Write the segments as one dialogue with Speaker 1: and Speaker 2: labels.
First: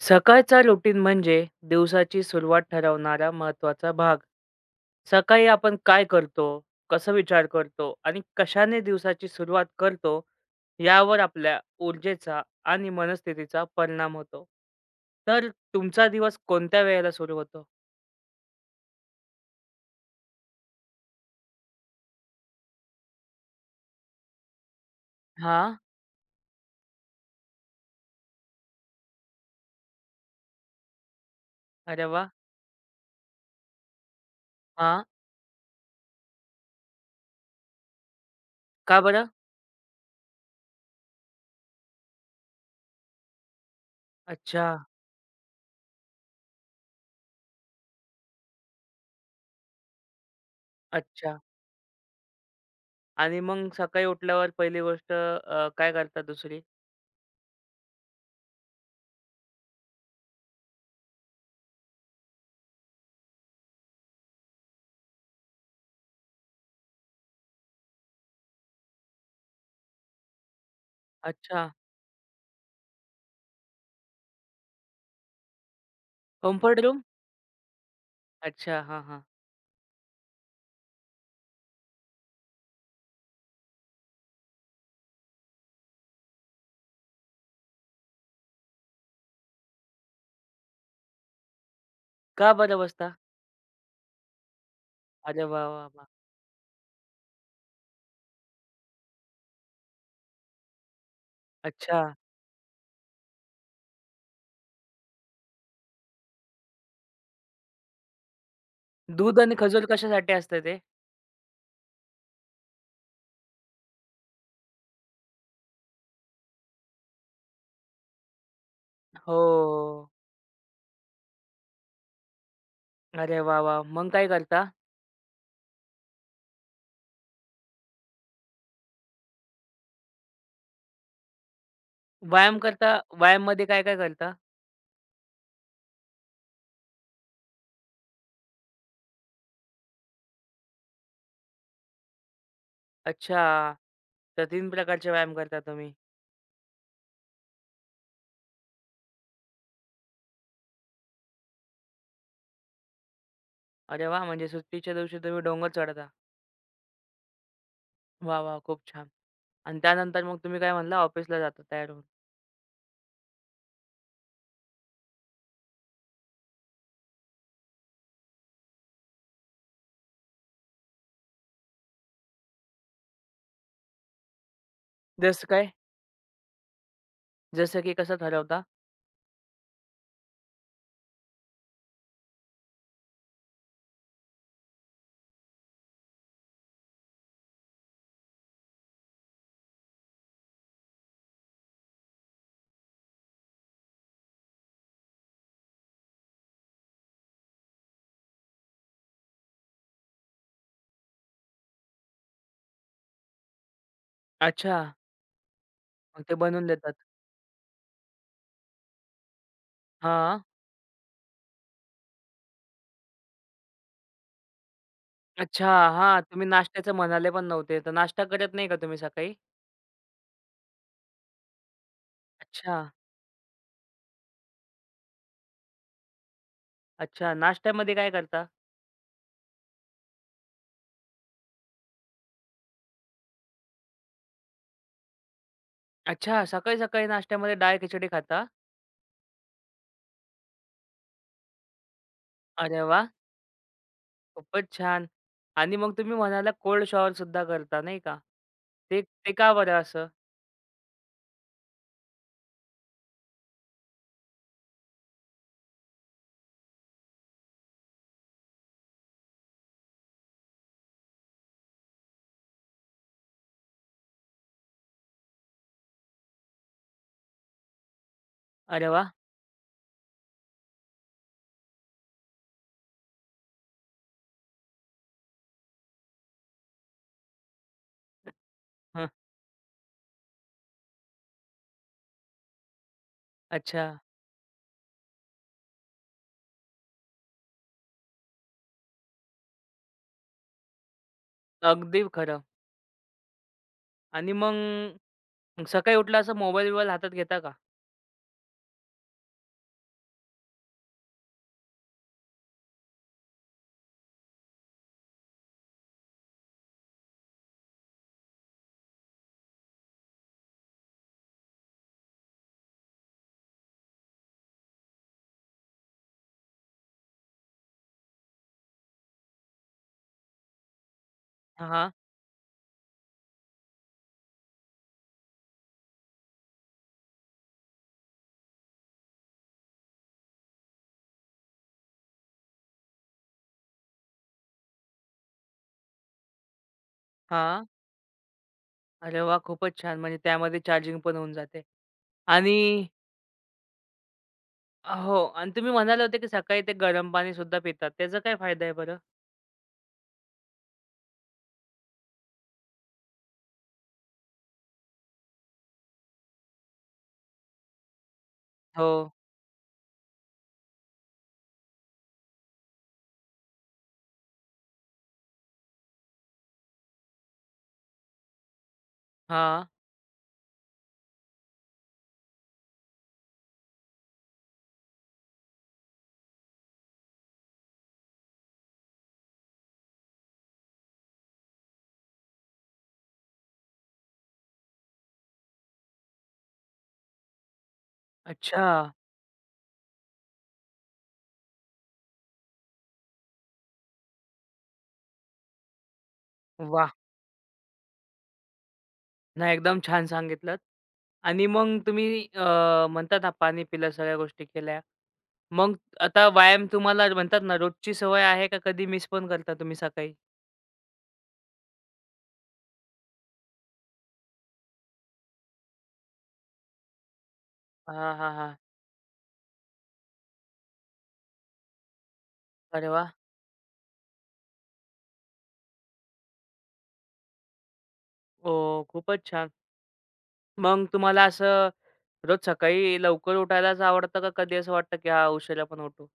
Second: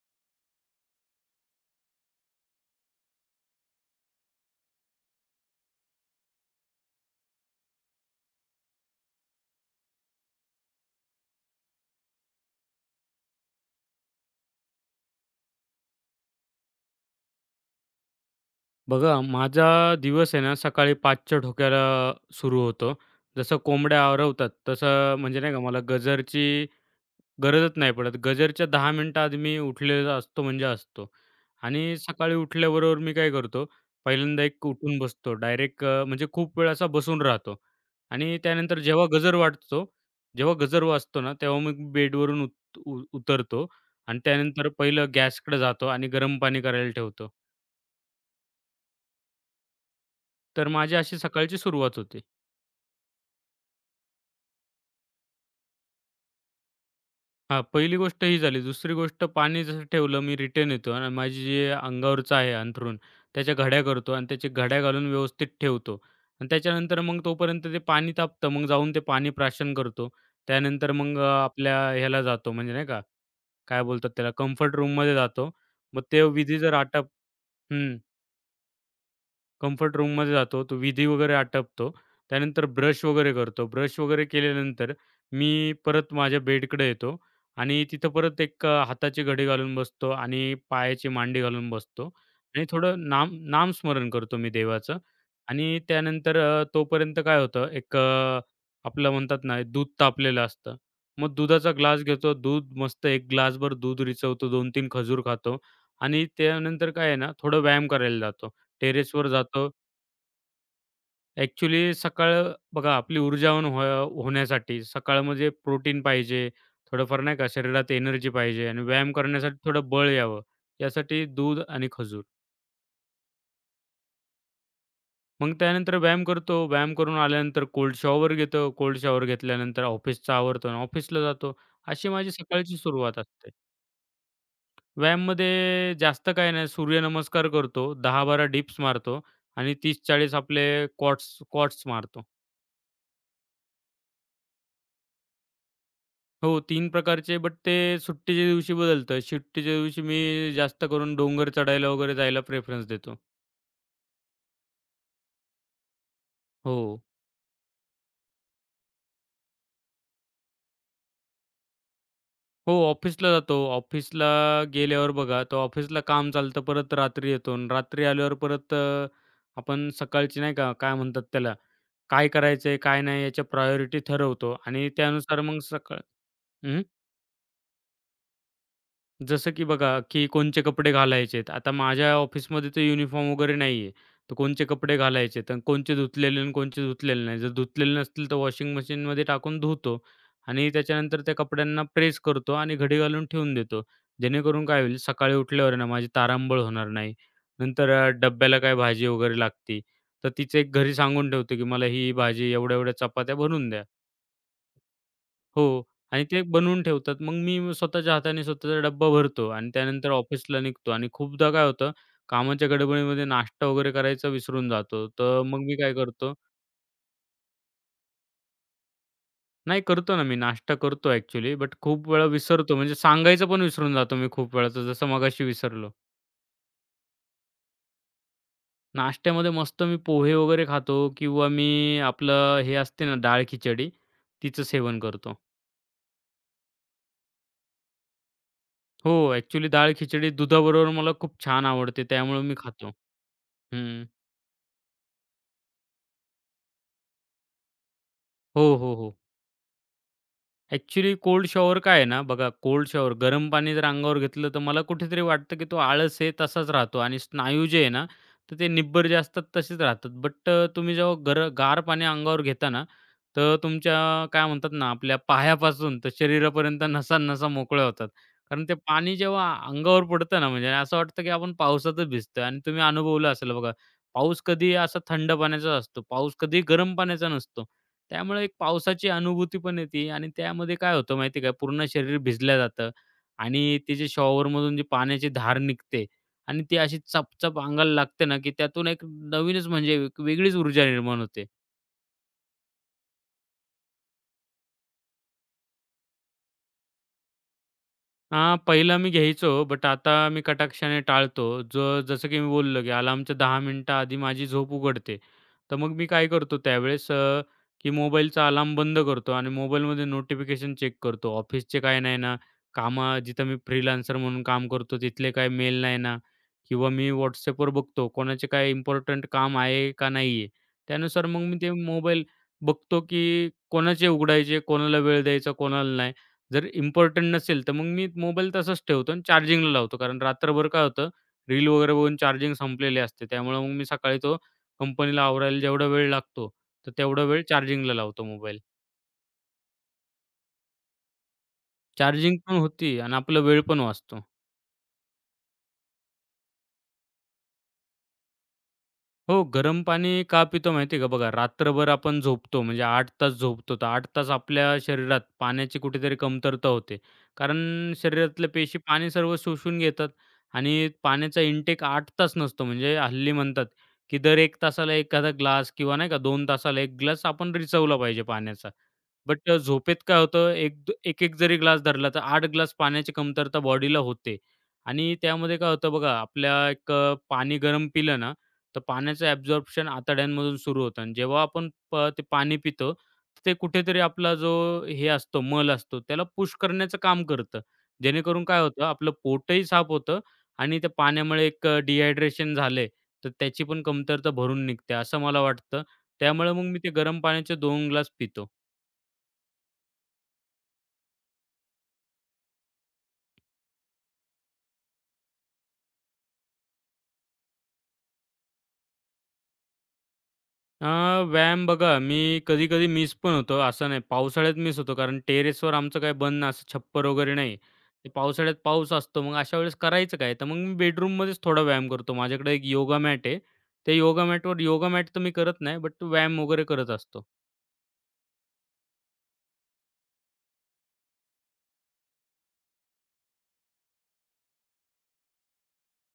Speaker 1: सकाळचा रुटीन म्हणजे दिवसाची सुरुवात ठरवणारा महत्वाचा भाग. सकाळी आपण काय करतो, कसं विचार करतो आणि कशाने दिवसाची सुरुवात करतो, यावर आपल्या ऊर्जेचा आणि मनस्थितीचा परिणाम होतो. तर तुमचा दिवस कोणत्या वेळेला सुरू होतो?
Speaker 2: बघा, माझा दिवस आहे ना, सकाळी 5च्या ठोक्याला सुरू होतो. जसं कोंबड्या आरवतात, तसं म्हणजे नाही का,
Speaker 1: हां.
Speaker 2: मला गजरची गरजच नाही पडत. गजरच्या 10 मिनिटं आधी मी उठलेला असतो म्हणजे असतो. आणि
Speaker 1: अरे वाह!
Speaker 2: सकाळी उठल्याबरोबर मी काय करतो, पहिल्यांदा एक उठून
Speaker 1: हां.
Speaker 2: बसतो. डायरेक्ट म्हणजे खूप वेळ असा बसून राहतो. आणि त्यानंतर
Speaker 1: का
Speaker 2: जेव्हा
Speaker 1: बरं?
Speaker 2: गजर वाजतो जेव्हा गजर वाजतो ना, तेव्हा मग बेडवरून उत उ उतरतो आणि
Speaker 1: अच्छा,
Speaker 2: त्यानंतर पहिलं गॅसकडे जातो आणि गरम पाणी करायला ठेवतो. तर माझी अशी
Speaker 1: अच्छा.
Speaker 2: सकाळची सुरुवात होते.
Speaker 1: आणि मग सकाळी उठल्यावर पहिली गोष्ट काय करता दुसरी?
Speaker 2: हां, पहिली गोष्ट ही झाली. दुसरी गोष्ट पाणी जसं ठेवलं मी रिटर्न येतो आणि माझी जे अंगावरचं आहे अंथरूण, त्याच्या घड्या करतो आणि त्याच्या घड्या घालून व्यवस्थित ठेवतो आणि त्याच्यानंतर मग तोपर्यंत ते पाणी तापतं. मग जाऊन ते पाणी प्राशन करतो. त्यानंतर मग
Speaker 1: अच्छा.
Speaker 2: आपल्या ह्याला जातो म्हणजे नाही का, काय बोलतात त्याला, कम्फर्ट रूममध्ये जातो. मग ते विधी जर
Speaker 1: कम्फर्ट रूम?
Speaker 2: आटप
Speaker 1: अच्छा. हां, हां.
Speaker 2: कम्फर्ट रूममध्ये जातो. तो विधी वगैरे आटपतो. त्यानंतर ब्रश वगैरे करतो. ब्रश वगैरे केल्यानंतर मी परत माझ्या बेडकडे येतो आणि तिथं परत एक हाताची घडी घालून बसतो आणि पायाची मांडी घालून बसतो
Speaker 1: का
Speaker 2: आणि
Speaker 1: बरं
Speaker 2: थोडं
Speaker 1: बसता?
Speaker 2: नामस्मरण करतो मी देवाचं.
Speaker 1: अरे वाह,
Speaker 2: आणि
Speaker 1: वाह, वाह!
Speaker 2: त्यानंतर अ, तोपर्यंत काय होतं एक अ, आपलं म्हणतात ना दूध तापलेलं असतं. मग दुधाचा
Speaker 1: अच्छा.
Speaker 2: ग्लास घेतो. दूध मस्त 1 ग्लासभर दूध रिचवतो. 2-3 खजूर खातो आणि त्यानंतर काय आहे ना थोडं व्यायाम करायला जातो. टेरेसवर
Speaker 1: दूध आणि
Speaker 2: जातो.
Speaker 1: खजूर कशासाठी असतं ते?
Speaker 2: ॲक्चुअली सकाळ बघा आपली ऊर्जावान व्हा होण्यासाठी सकाळमध्ये प्रोटीन पाहिजे, थोडंफार नाही का शरीरात एनर्जी पाहिजे आणि व्यायाम
Speaker 1: हो,
Speaker 2: करण्यासाठी थोडं
Speaker 1: हो.
Speaker 2: बळ यावं, यासाठी दूध आणि खजूर.
Speaker 1: अरे वाह! वाह! मग काय करता?
Speaker 2: मग त्यानंतर व्यायाम करतो. व्यायाम करून आल्यानंतर कोल्ड शॉवर घेतो. कोल्ड शॉवर घेतल्यानंतर ऑफिसचं आवरतो आणि ऑफिसला जातो. अशी माझी
Speaker 1: व्यायाम
Speaker 2: सकाळची
Speaker 1: करता
Speaker 2: सुरुवात असते.
Speaker 1: व्यायाममध्ये काय-काय करता?
Speaker 2: व्यायाममध्ये जास्त काही नाही, सूर्यनमस्कार करतो, 10-12 डिप्स मारतो आणि 30-40 आपले क्वाट्स क्वाट्स मारतो.
Speaker 1: अच्छा. तर 3 प्रकारचे व्यायाम करता तुम्ही.
Speaker 2: हो, 3 प्रकारचे, बट ते सुट्टीच्या दिवशी बदलतं. सुट्टीच्या दिवशी मी जास्त करून डोंगर चढायला वगैरे जायला प्रेफरन्स देतो.
Speaker 1: अरे वाह! म्हणजे सुट्टीच्या दिवशी तुम्ही डोंगर चढता.
Speaker 2: हो,
Speaker 1: वाह! वाह! खूप छान. आणि त्यानंतर मग तुम्ही काय म्हणला ऑफिसला जाता तयार होऊन.
Speaker 2: हो, ऑफिसला जातो. ऑफिसला गेल्यावर बघा, तो ऑफिसला काम चालतं, परत रात्री येतो आणि रात्री आल्यावर परत आपण सकाळची नाही का, काय म्हणतात त्याला, काय करायचं काय नाही याच्या प्रायोरिटी ठरवतो आणि त्यानुसार
Speaker 1: जसं
Speaker 2: मग
Speaker 1: काय?
Speaker 2: सकाळ
Speaker 1: जसं की कसं ठरवता?
Speaker 2: जसं की बघा, की कोणचे कपडे घालायचेत. आता माझ्या ऑफिसमध्ये तर युनिफॉर्म वगैरे नाहीये. तर कोणचे कपडे घालायचेत आणि कोणचे धुतलेले आणि कोणचे धुतलेले नाही. जर धुतलेले नसतील तर वॉशिंग मशीनमध्ये टाकून धुतो आणि त्याच्यानंतर त्या कपड्यांना प्रेस करतो आणि घडी घालून ठेवून देतो. जेणेकरून काय होईल, सकाळी उठल्यावर आहे ना माझी तारांबळ होणार नाही. नंतर डब्याला काय भाजी वगैरे लागते, तर तिचं एक घरी सांगून ठेवतो, की मला ही भाजी एवढ्या-एवढ्या चपात्या भरून द्या.
Speaker 1: अच्छा.
Speaker 2: हो.
Speaker 1: मग
Speaker 2: आणि
Speaker 1: ते
Speaker 2: ते
Speaker 1: बनवून
Speaker 2: बनवून
Speaker 1: देतात.
Speaker 2: ठेवतात. मग मी स्वतःच्या हाताने स्वतःचा डब्बा भरतो आणि त्यानंतर
Speaker 1: हां.
Speaker 2: ऑफिसला निघतो आणि खूपदा काय होतं, कामाच्या गडबडीमध्ये नाश्ता वगैरे करायचा विसरून जातो. तर मग
Speaker 1: अच्छा.
Speaker 2: मी काय
Speaker 1: हां.
Speaker 2: करतो
Speaker 1: तुम्ही नाश्त्याचं म्हणाले पण नव्हते. तर नाश्ता करत नाही का तुम्ही सकाळी?
Speaker 2: नाही करतो ना मी नाश्ता करतो ॲक्चुअली, बट खूप वेळा
Speaker 1: अच्छा.
Speaker 2: विसरतो म्हणजे सांगायचं पण विसरून जातो मी खूप वेळाचं जसं मगाशी विसरलो.
Speaker 1: अच्छा. नाश्त्यामध्ये काय करता?
Speaker 2: नाश्त्यामध्ये मस्त मी पोहे वगैरे खातो किंवा मी आपलं हे असते ना डाळ खिचडी, तिचं सेवन करतो.
Speaker 1: अच्छा, सकाळी-सकाळी नाश्त्यामध्ये डाळ-खिचडी खाता?
Speaker 2: हो, ॲक्चुअली डाळ खिचडी दुधाबरोबर मला खूप छान आवडते त्यामुळे मी
Speaker 1: अरे
Speaker 2: खातो.
Speaker 1: वाह!
Speaker 2: हं.
Speaker 1: खूपच छान. आणि मग तुम्ही म्हणाला कोल्ड शॉवर सुद्धा करता नाही का?
Speaker 2: हो, हो,
Speaker 1: ते
Speaker 2: हो.
Speaker 1: ते का बरं असं?
Speaker 2: ॲक्चुअली कोल्ड शॉवर काय आहे ना, बघा कोल्ड शॉवर गरम पाणी जर अंगावर घेतलं, तर मला कुठेतरी वाटतं की तो आळस आहे तसाच राहतो आणि स्नायू जे आहे ना, तर ते निब्बर जे असतात तसेच राहतात. बट तुम्ही जेव्हा गार पाणी अंगावर घेता ना, तर तुमच्या काय म्हणतात ना, आपल्या पायापासून तर शरीरापर्यंत नसा-नसा मोकळ्या होतात. कारण ते
Speaker 1: अरे वाह!
Speaker 2: पाणी जेव्हा अंगावर पडतं ना, म्हणजे असं वाटतं की आपण पावसातच भिजतोय आणि तुम्ही अनुभवलं असेल बघा, पाऊस कधीही असा थंड पाण्याचा असतो, पाऊस कधीही गरम पाण्याचा नसतो. त्यामुळे एक
Speaker 1: हं,
Speaker 2: पावसाची अनुभूती पण येते आणि त्यामध्ये काय होतं माहिती आहे का, पूर्ण शरीर भिजलं जातं आणि
Speaker 1: अच्छा.
Speaker 2: ते जे शॉवरमधून जी पाण्याची धार निघते आणि ती अशी चपचप अंगाला लागते ना, की त्यातून एक नवीनच म्हणजे एक वेगळीच ऊर्जा निर्माण होते.
Speaker 1: अगदी खरं. आणि मग सकाळी उठला असं मोबाईल-बिबाईल हातात घेता का?
Speaker 2: हां, पहिला मी घ्यायचो, बट आता मी कटाक्षाने टाळतो. जो जसं की मी बोललो, की अलार्मच्या 10 मिनिटं आधी माझी झोप उघडते. तर मग मी काय करतो त्यावेळेस की मोबाईलचा अलार्म बंद करतो आणि मोबाईलमध्ये नोटिफिकेशन चेक करतो. ऑफिसचे काय नाही ना, कामं जिथं मी फ्रीलान्सर म्हणून काम करतो तिथले काय मेल नाही ना किंवा मी WhatsAppवर बघतो कोणाचे काय इम्पोर्टंट काम आहे का नाही आहे. त्यानुसार मग मी
Speaker 1: हां,
Speaker 2: ते
Speaker 1: हां.
Speaker 2: मोबाईल बघतो, की कोणाचे उघडायचे, कोणाला वेळ द्यायचा, कोणाला नाही. जर इम्पोर्टंट नसेल, तर मग मी मोबाईल तसाच ठेवतो आणि चार्जिंगला लावतो. कारण रात्रभर काय होतं, रील वगैरे बघून चार्जिंग संपलेली असते. त्यामुळे मग मी सकाळी तो कंपनीला आवरायला जेवढा वेळ लागतो, तर तेवढा वेळ चार्जिंगला लावतो मोबाईल.
Speaker 1: अरे वाह! खूपच छान. म्हणजे त्यामध्ये चार्जिंग पण होऊन जाते.
Speaker 2: चार्जिंग पण
Speaker 1: आणि
Speaker 2: होती आणि आपला वेळ पण वाचतो.
Speaker 1: हो. आणि तुम्ही म्हणाले होते, की सकाळी ते गरम पाणी सुद्धा पितात. त्याचा काय फायदा आहे बरं?
Speaker 2: हो, गरम पाणी का पितो माहिती आहे का? बघा, रात्रभर आपण झोपतो म्हणजे 8 तास झोपतो, तर 8 तास आपल्या शरीरात पाण्याची कुठेतरी कमतरता होते. कारण शरीरातल्या पेशी
Speaker 1: हो.
Speaker 2: पाणी सर्व शोषून घेतात आणि पाण्याचा इंटेक 8 तास नसतो. म्हणजे हल्ली म्हणतात, की दर एक तासाला एखादा ग्लास किंवा नाही का 2 तासाला 1 ग्लास आपण रिचवला पाहिजे पाण्याचा. बट
Speaker 1: हां.
Speaker 2: झोपेत काय होतं, एक द एक-एक जरी ग्लास धरला, तर 8 ग्लास पाण्याची कमतरता बॉडीला होते. आणि त्यामध्ये काय होतं बघा, आपल्या पाणी गरम पिलं ना, तर पाण्याचं ॲब्झॉर्प्शन आतड्यांमधून सुरू होतं आणि जेव्हा आपण ते पाणी पितो, तर ते कुठेतरी आपला जो हे असतो, मल असतो, त्याला पुश करण्याचं काम करतं. जेणेकरून काय
Speaker 1: अच्छा.
Speaker 2: होतं, आपलं पोटही साफ होतं आणि त्या पाण्यामुळे एक डिहायड्रेशन झाले, तर त्याची पण कमतरता भरून निघते, असं मला वाटतं. त्यामुळे मग मी ते गरम पाण्याचे 2 ग्लास पितो.
Speaker 1: नाही, एकदम छान सांगितलंत. आणि मग तुम्ही म्हणतात ना पाणी पिलं, सगळ्या गोष्टी केल्या. मग आता व्यायाम तुम्हाला म्हणतात ना रोजची सवय आहे का कधी मिस पण करता तुम्ही सकाळी?
Speaker 2: अ, व्यायाम बघा, मी कधी-कधी मिस पण होतो. असं नाही, पावसाळ्यात मिस होतो कारण टेरेसवर आमचं काही बंद ना, असं छप्पर वगैरे नाही. ते
Speaker 1: हां, हां,
Speaker 2: पावसाळ्यात
Speaker 1: हां.
Speaker 2: पाऊस असतो. मग अशा वेळेस करायचं काय? तर मग मी बेडरूममध्येच थोडा व्यायाम करतो. माझ्याकडे एक
Speaker 1: अरे
Speaker 2: योगा
Speaker 1: वाह!
Speaker 2: मॅट आहे. त्या योगा मॅटवर योगा मॅट तर मी करत नाही, बट व्यायाम वगैरे करत असतो.
Speaker 1: ओ खूपच छान. मग तुम्हाला असं रोज सकाळी लवकर उठायलाच आवडतं का कधी असं वाटतं की हां, उशिरा पण उठू?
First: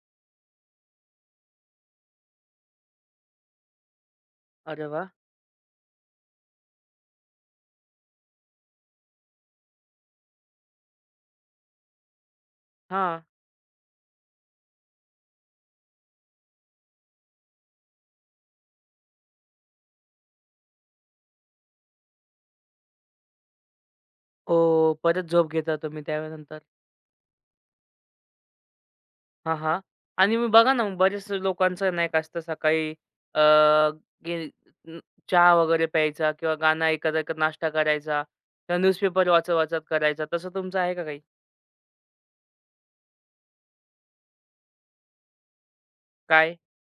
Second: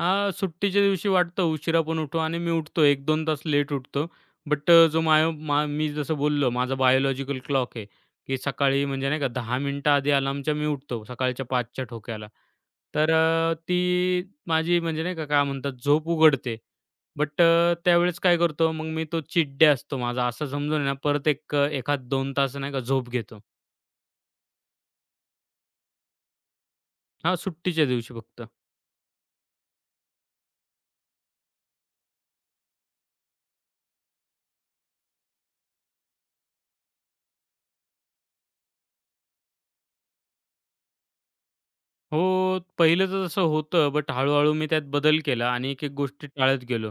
Speaker 2: हां, सुट्टीच्या दिवशी वाटतं उशिरा पण उठू आणि मी उठतो एक 2 तास लेट उठतो. बट
Speaker 1: अरे
Speaker 2: जो
Speaker 1: वाह!
Speaker 2: माय मा मी जसं बोललो माझा बायोलॉजिकल क्लॉक आहे, की सकाळी म्हणजे नाही का 10 मिनिटं आधी अलार्मच्या मी उठतो सकाळच्या 5 च्या ठोक्याला. तर
Speaker 1: हां.
Speaker 2: ती माझी म्हणजे नाही का काय म्हणतात झोप उघडते. बट त्यावेळेस काय करतो मग मी तो चीट असतो माझा असं समजून आहे ना परत एक 1-2 तास नाही का झोप घेतो.
Speaker 1: ओ परत झोप घेता तुम्ही त्यावेळेनंतर?
Speaker 2: हां, सुट्टीच्या दिवशी फक्त.
Speaker 1: हां, हां. आणि मग बघा ना, मग बऱ्याच लोकांचं नाही का असतं सकाळी अ, गे न चहा वगैरे प्यायचा किंवा गाणं ऐकत-ऐकत नाश्ता करायचा किंवा न्यूजपेपर वाचत-वाचत करायचा. तसं तुमचं आहे का काही?
Speaker 2: हो, पहिलं तर तसं होतं, बट हळू-हळू मी त्यात बदल केला आणि एक-एक गोष्टी
Speaker 1: काय?
Speaker 2: टाळत गेलो.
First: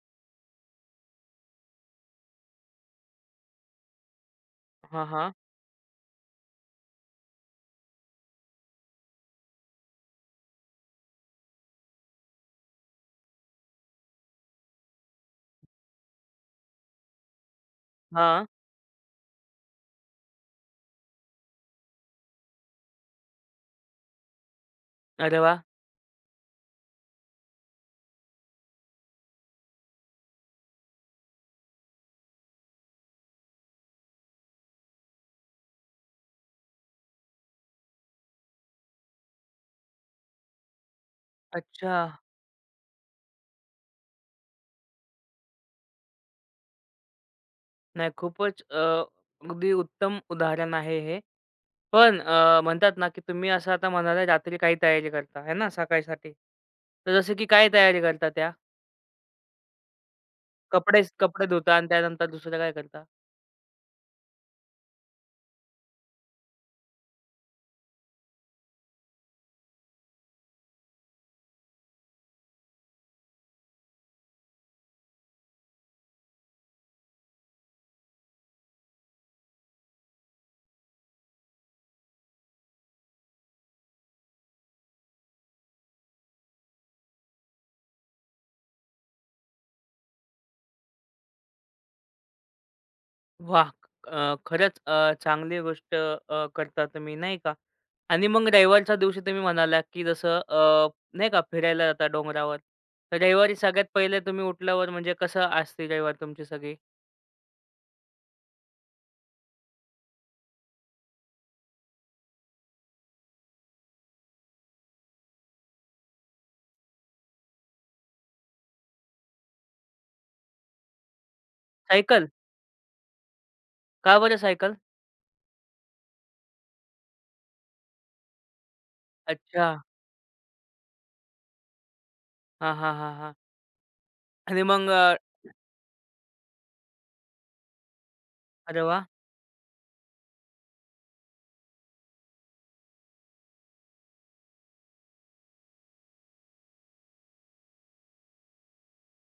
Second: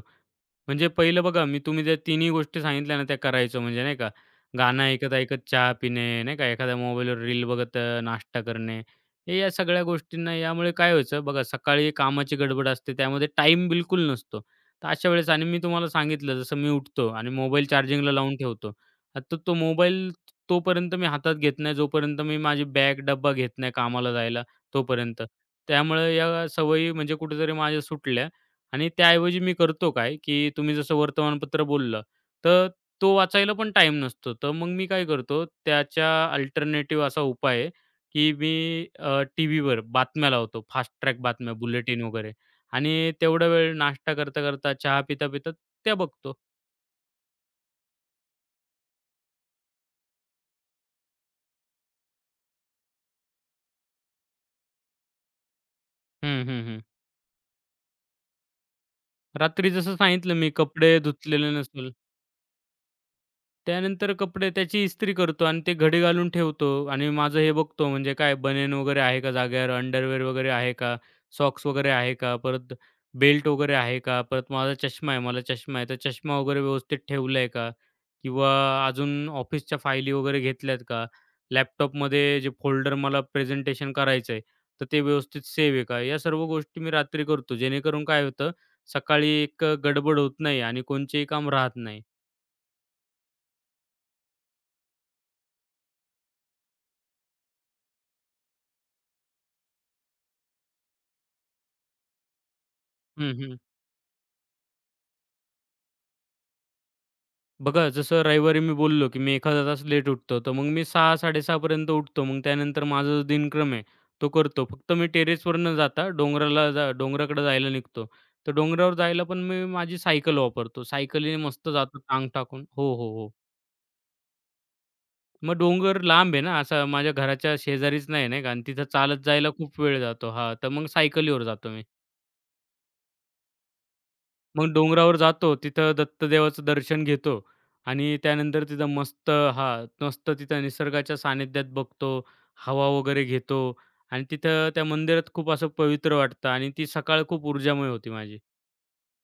Speaker 2: म्हणजे पहिलं बघा मी तुम्ही ज्या तिन्ही गोष्टी सांगितल्या ना, त्या करायचो म्हणजे नाही का. गाणं
Speaker 1: हां, हां.
Speaker 2: ऐकत-ऐकत चहा पिणे, नाही का, एखाद्या मोबाईलवर रील बघत नाश्ता करणे. हे या सगळ्या गोष्टींना यामुळे काय व्हायचं बघा, सकाळी कामाची गडबड असते, त्यामध्ये टाईम बिलकुल नसतो. तर अशा वेळेस आणि मी तुम्हाला सांगितलं जसं मी उठतो आणि मोबाईल चार्जिंगला लावून
Speaker 1: हां.
Speaker 2: ठेवतो. आता तो मोबाईल तोपर्यंत मी हातात घेत नाही, जोपर्यंत मी माझी बॅग, डब्बा घेत नाही कामाला जायला तोपर्यंत.
Speaker 1: अरे वाह!
Speaker 2: त्यामुळे या सवयी म्हणजे कुठेतरी माझ्या सुटल्या. आणि त्याऐवजी मी करतो काय, की तुम्ही जसं वर्तमानपत्र बोललं, तर तो वाचायला पण टाइम नसतो. तर मग मी काय करतो, त्याच्या अल्टरनेटिव्ह असा उपाय आहे, की मी टीव्हीवर बातम्या लावतो, फास्ट ट्रॅक बातम्या,
Speaker 1: अच्छा.
Speaker 2: बुलेटिन वगैरे आणि तेवढा वेळ नाश्ता करता-करता, चहा पिता-पिता त्या बघतो.
Speaker 1: नाही, खूपच अगदी उत्तम उदाहरण आहे हे. पण म्हणतात ना, की तुम्ही असं आता म्हणाला रात्री काही तयारी करता आहे ना सकाळीसाठी.
Speaker 2: हं, हं, हं.
Speaker 1: तर जसं की काय तयारी करता त्या?
Speaker 2: रात्री जसं सांगितलं मी कपडे
Speaker 1: कपडे
Speaker 2: धुतलेले
Speaker 1: धुता आणि
Speaker 2: नसतील
Speaker 1: त्यानंतर दुसरं काय करता?
Speaker 2: त्यानंतर कपडे त्याची इस्त्री करतो आणि ते घडी घालून ठेवतो आणि माझं हे बघतो म्हणजे काय बनियन वगैरे आहे का जाग्यावर, अंडरवेअर वगैरे आहे का, सॉक्स वगैरे आहे का, परत बेल्ट वगैरे आहे का, परत माझा चष्मा आहे, मला चष्मा आहे, तर चष्मा वगैरे व्यवस्थित ठेवला आहे का किंवा अजून ऑफिसच्या फायली वगैरे घेतल्यात का, लॅपटॉपमध्ये जे फोल्डर मला प्रेझेंटेशन करायचं आहे, तर ते व्यवस्थित सेव्ह आहे का, या सर्व गोष्टी मी रात्री करतो जेणेकरून काय होतं, सकाळी एक गडबड होत नाही आणि कोणचेही काम राहत नाही.
Speaker 1: वाह! खरंच चांगली गोष्ट करता तुम्ही नाही का? आणि मग रविवारच्या दिवशी तुम्ही म्हणाला, की जसं नाही का फिरायला जाता डोंगरावर. तर
Speaker 2: हं,
Speaker 1: रविवारी
Speaker 2: हं.
Speaker 1: सगळ्यात पहिले तुम्ही उठल्यावर म्हणजे कसं असते रविवारी तुमची सगळी?
Speaker 2: बघा, जसं रविवारी मी बोललो, की मी एखादा तास लेट उठतो. तर मग मी 6-6:30 उठतो. मग त्यानंतर माझा जो दिनक्रम आहे, तो करतो. फक्त मी टेरेसवर न जाता डोंगराला जा डोंगराकडे जायला निघतो. तर डोंगरावर जायला पण मी माझी सायकल वापरतो. सायकलीने मस्त जातो
Speaker 1: सायकल?
Speaker 2: टांग टाकून. हो, हो, हो.
Speaker 1: का बरं सायकल?
Speaker 2: मग डोंगर लांब आहे ना, असा माझ्या घराच्या शेजारीच नाही, नाही का आणि तिथं चालत जायला
Speaker 1: अच्छा.
Speaker 2: खूप वेळ जातो. हां, तर मग सायकलीवर जातो मी.
Speaker 1: हां, हां, हां, हां. आणि
Speaker 2: मग
Speaker 1: मग अ,
Speaker 2: डोंगरावर जातो, तिथं दत्तदेवाचं दर्शन घेतो आणि त्यानंतर
Speaker 1: अरे
Speaker 2: तिथं
Speaker 1: वाह!
Speaker 2: मस्त हां, मस्त तिथं निसर्गाच्या सानिध्यात बघतो, हवा वगैरे घेतो आणि तिथं त्या मंदिरात खूप असं पवित्र वाटतं आणि ती सकाळ खूप ऊर्जामय होती माझी.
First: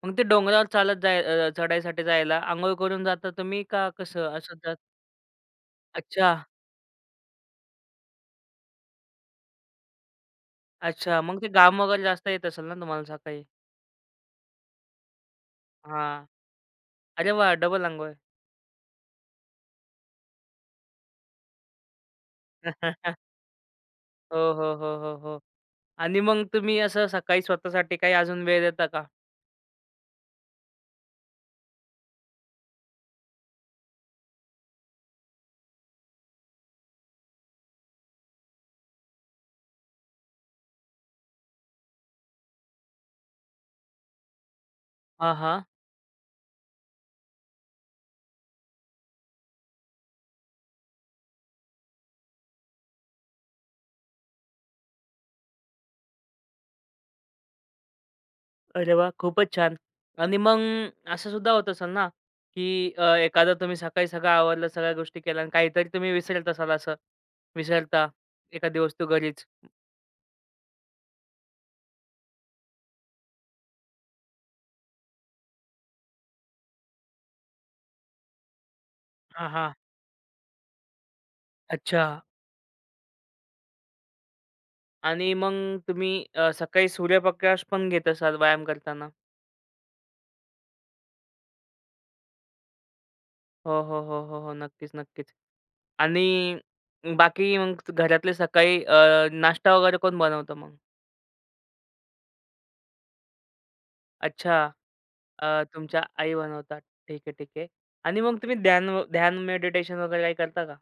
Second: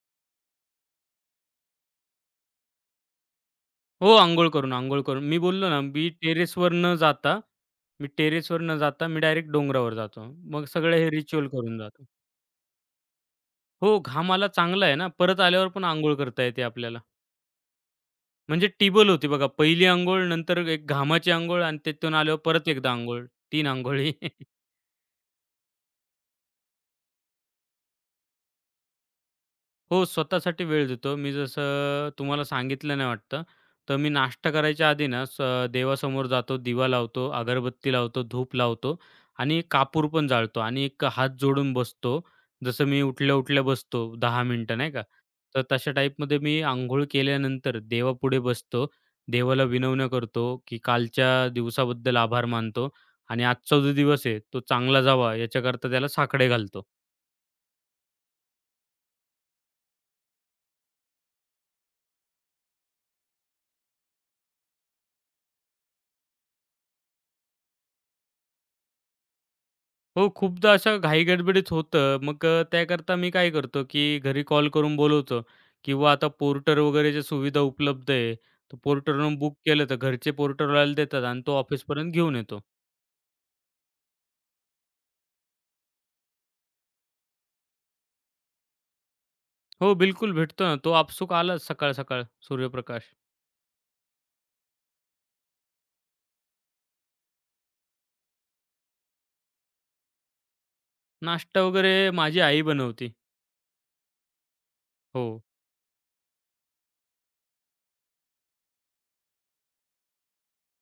Speaker 1: मग ते डोंगरावर चढायसाठी जायला अंघोळ करून जाता तुम्ही का
Speaker 2: हो,
Speaker 1: कसं
Speaker 2: अंघोळ
Speaker 1: असं
Speaker 2: करून,
Speaker 1: जात?
Speaker 2: अंघोळ करून. मी बोललो ना,
Speaker 1: अच्छा,
Speaker 2: मी टेरेसवर न जाता मी डायरेक्ट डोंगरावर जातो. मग सगळे हे
Speaker 1: अच्छा. मग
Speaker 2: रिच्युअल
Speaker 1: ते
Speaker 2: करून
Speaker 1: घाम वगैरे
Speaker 2: जातो.
Speaker 1: जास्त येत असेल ना तुम्हाला सकाळी?
Speaker 2: हो, घाम आला आहे ना, परत आल्यावर पण अंघोळ
Speaker 1: हां.
Speaker 2: करता येते आपल्याला.
Speaker 1: अरे वाह! डबल अंघोळ.
Speaker 2: म्हणजे टिबल होती बघा. पहिली अंघोळ, नंतर एक घामाची अंघोळ आणि त्यातून आल्यावर परत एकदा अंघोळ. 3 अंघोळी.
Speaker 1: हो, हो, हो, हो, हो. आणि मग तुम्ही असं सकाळी स्वतःसाठी काही अजून वेळ देता का?
Speaker 2: हो, स्वतःसाठी वेळ देतो. मी जसं तुम्हाला सांगितलं नाही वाटतं, तर मी नाश्ता करायच्या आधी ना देवासमोर जातो, दिवा लावतो, अगरबत्ती लावतो, धूप लावतो आणि कापूर पण जाळतो आणि एक हात जोडून बसतो. जसं मी उठल्या-उठल्या बसतो 10 मिनिटं नाही का,
Speaker 1: हां, हां.
Speaker 2: तर तशा टाईपमध्ये मी अंघोळ केल्यानंतर देवापुढे बसतो. देवाला विनवण्या करतो, की कालच्या दिवसाबद्दल आभार मानतो आणि आजचा जो दिवस आहे, तो चांगला जावा याच्याकरता त्याला साकडे घालतो.
Speaker 1: अरे वाह! खूपच छान. आणि मग असं सुद्धा होत असेल ना, की एखादा तुम्ही सकाळी सगळं आवरलं, सगळ्या गोष्टी केल्या आणि काहीतरी तुम्ही विसरत असाल असं. विसरता एखादी वस्तू घरीच.
Speaker 2: हो, खूपदा अशा घाई-गडबडीत होतं. मग त्याकरता मी काय करतो, की घरी कॉल करून बोलवतो किंवा आता पोर्टर वगैरेच्या सुविधा उपलब्ध आहे. तर पोर्टरवरून
Speaker 1: हां,
Speaker 2: बुक
Speaker 1: हां.
Speaker 2: केलं तर घरचे पोर्टरवाल्याला देतात आणि तो
Speaker 1: अच्छा.
Speaker 2: ऑफिसपर्यंत घेऊन येतो.
Speaker 1: आणि मग तुम्ही सकाळी सूर्यप्रकाश पण घेत असाल व्यायाम करताना.
Speaker 2: हो, बिलकुल भेटतो ना. तो आपसूक आलाच सकाळ-सकाळ सूर्यप्रकाश.
Speaker 1: हो, हो, हो, हो, हो. नक्कीच, नक्कीच. आणि बाकी मग घरातले सकाळी नाश्ता वगैरे कोण बनवतं मग?
Speaker 2: नाश्ता वगैरे माझी आई बनवते.
Speaker 1: अच्छा.
Speaker 2: हो.
Speaker 1: अ, तुमच्या आई बनवतात. ठीक आहे, ठीक आहे. आणि मग तुम्ही ध्यान व ध्यान मेडिटेशन वगैरे काही करता का?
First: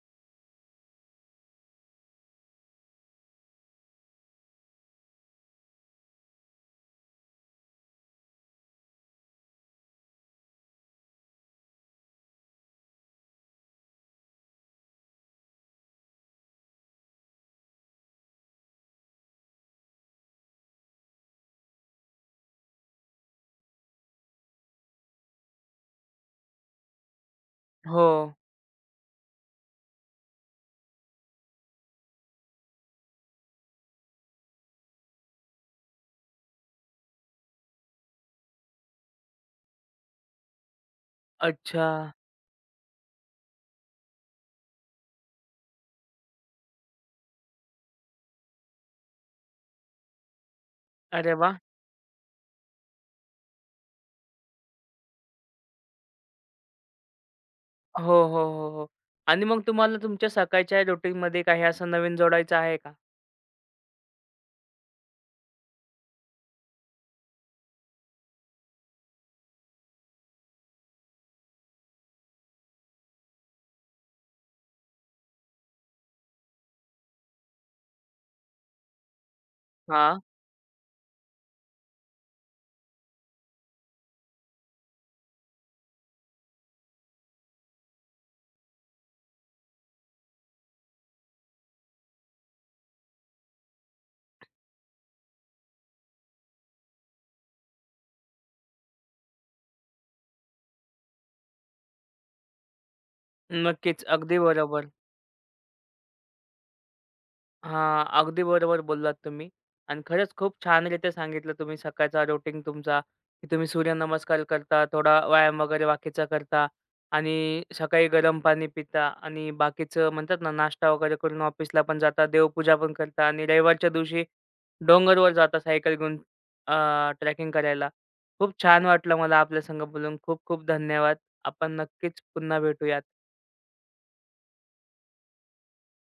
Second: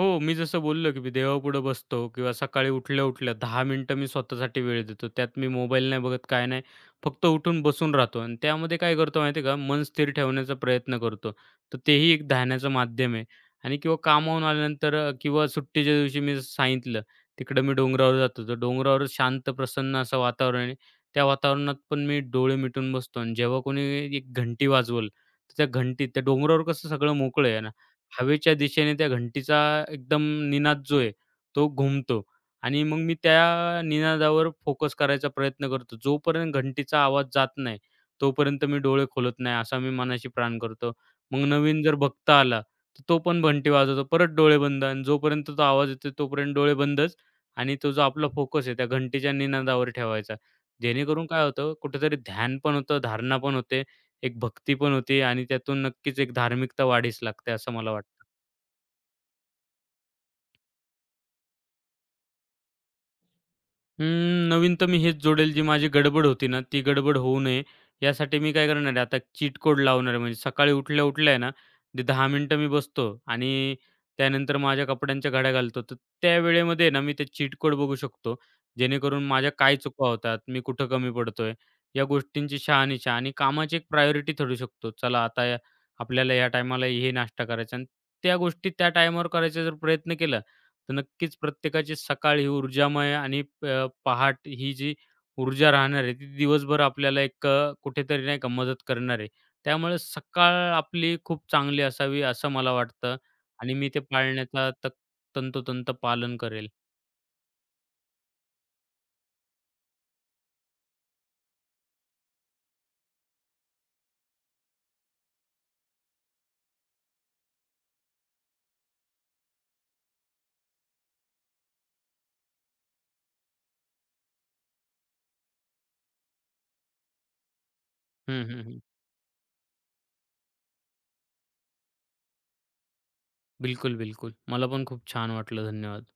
Speaker 2: हो, मी जसं बोललो, की मी देवापुढं बसतो किंवा सकाळी उठल्या-उठल्या 10 मिनिटं मी स्वतःसाठी वेळ देतो. त्यात मी मोबाईल नाही बघत, काय नाही. फक्त उठून बसून राहतो आणि त्यामध्ये काय करतो माहिती आहे का, मन स्थिर ठेवण्याचा प्रयत्न करतो. तर तेही एक ध्यानाचं माध्यम आहे आणि किंवा कामावून आल्यानंतर किंवा सुट्टीच्या दिवशी मी जसं सांगितलं, तिकडं मी डोंगरावर जातो. तर डोंगरावर शांत, प्रसन्न असं वातावरण आहे. त्या वातावरणात पण मी डोळे मिटून बसतो आणि जेव्हा कोणी एक घंटी वाजवल, तर त्या घंटीत त्या डोंगरावर कसं सगळं मोकळं आहे
Speaker 1: हो.
Speaker 2: हवेच्या दिशेने त्या घंटीचा एकदम निनाद जो आहे, तो घुमतो आणि मग मी त्या निनादावर फोकस करायचा प्रयत्न करतो. जोपर्यंत घंटीचा आवाज जात नाही, तोपर्यंत मी डोळे खोलत नाही, असा मी मनाशी प्राण करतो. मग नवीन
Speaker 1: अच्छा.
Speaker 2: जर भक्त आला, तर तो पण घंटी वाजवतो. परत डोळे बंद आणि जोपर्यंत तो आवाज येतो, तोपर्यंत डोळे बंदच आणि तो जो आपला फोकस आहे, त्या घंटीच्या निनादावर ठेवायचा. जेणेकरून
Speaker 1: अरे
Speaker 2: काय
Speaker 1: वाह!
Speaker 2: होतं, कुठेतरी ध्यान पण होतं, धारणा पण होते एक भक्ती पण होते आणि त्यातून नक्कीच एक धार्मिकता वाढीस लागते असं मला
Speaker 1: हो,
Speaker 2: वाटतं.
Speaker 1: हो, हो, हो. आणि मग तुम्हाला तुमच्या सकाळच्या रुटीनमध्ये काही असं नवीन जोडायचं आहे का?
Speaker 2: अं, नवीन तर मी हेच जोडेल जी माझी गडबड होती ना, ती गडबड होऊ नये यासाठी मी काय करणार आहे आता चीट कोड लावणार आहे. म्हणजे सकाळी उठल्या-उठल्या आहे ना, ते 10 मिनिटं मी बसतो आणि त्यानंतर माझ्या कपड्यांच्या घड्या घालतो. तर त्या वेळेमध्ये ना, मी ते चीट कोड बघू शकतो. जेणेकरून माझ्या काय चुका
Speaker 1: हां.
Speaker 2: होतात, मी कुठं कमी पडतोय, या गोष्टींची शहानिशा आणि कामाची एक प्रायोरिटी ठरू शकतो. चला आता या आपल्याला या टायमाला हे नाश्ता करायचा आणि त्या गोष्टी त्या टायमावर करायचा जर प्रयत्न केला, तर नक्कीच प्रत्येकाची सकाळ ही ऊर्जामय आणि पहाट ही जी ऊर्जा राहणार आहे, ती दिवसभर आपल्याला एक कुठेतरी नाही का मदत करणार आहे. त्यामुळे सकाळ आपली खूप चांगली असावी असं मला वाटतं आणि मी ते
Speaker 1: नक्कीच. अगदी
Speaker 2: पाळण्याचा
Speaker 1: बरोबर.
Speaker 2: तंतोतंत पालन करेल.
Speaker 1: हां, अगदी बरोबर बोललात तुम्ही. आणि खरंच खूप छानरीत्या सांगितलं तुम्ही सकाळचा रुटीन तुमचा, की तुम्ही सूर्यनमस्कार करता, थोडा व्यायाम वगैरे बाकीचा करता आणि सकाळी गरम पाणी पिता आणि बाकीचं म्हणतात ना, नाश्ता वगैरे करून ऑफिसला पण जाता, देवपूजा पण करता आणि रविवारच्या दिवशी डोंगरवर जाता सायकल घेऊन अ, करायला.
Speaker 2: हं,
Speaker 1: खूप
Speaker 2: हं, हं.
Speaker 1: छान वाटलं मला आपल्या संग बोलून. खूप खूप धन्यवाद. आपण नक्कीच पुन्हा भेटूयात.
Speaker 2: बिलकुल, बिलकुल. मला पण खूप छान वाटलं. धन्यवाद.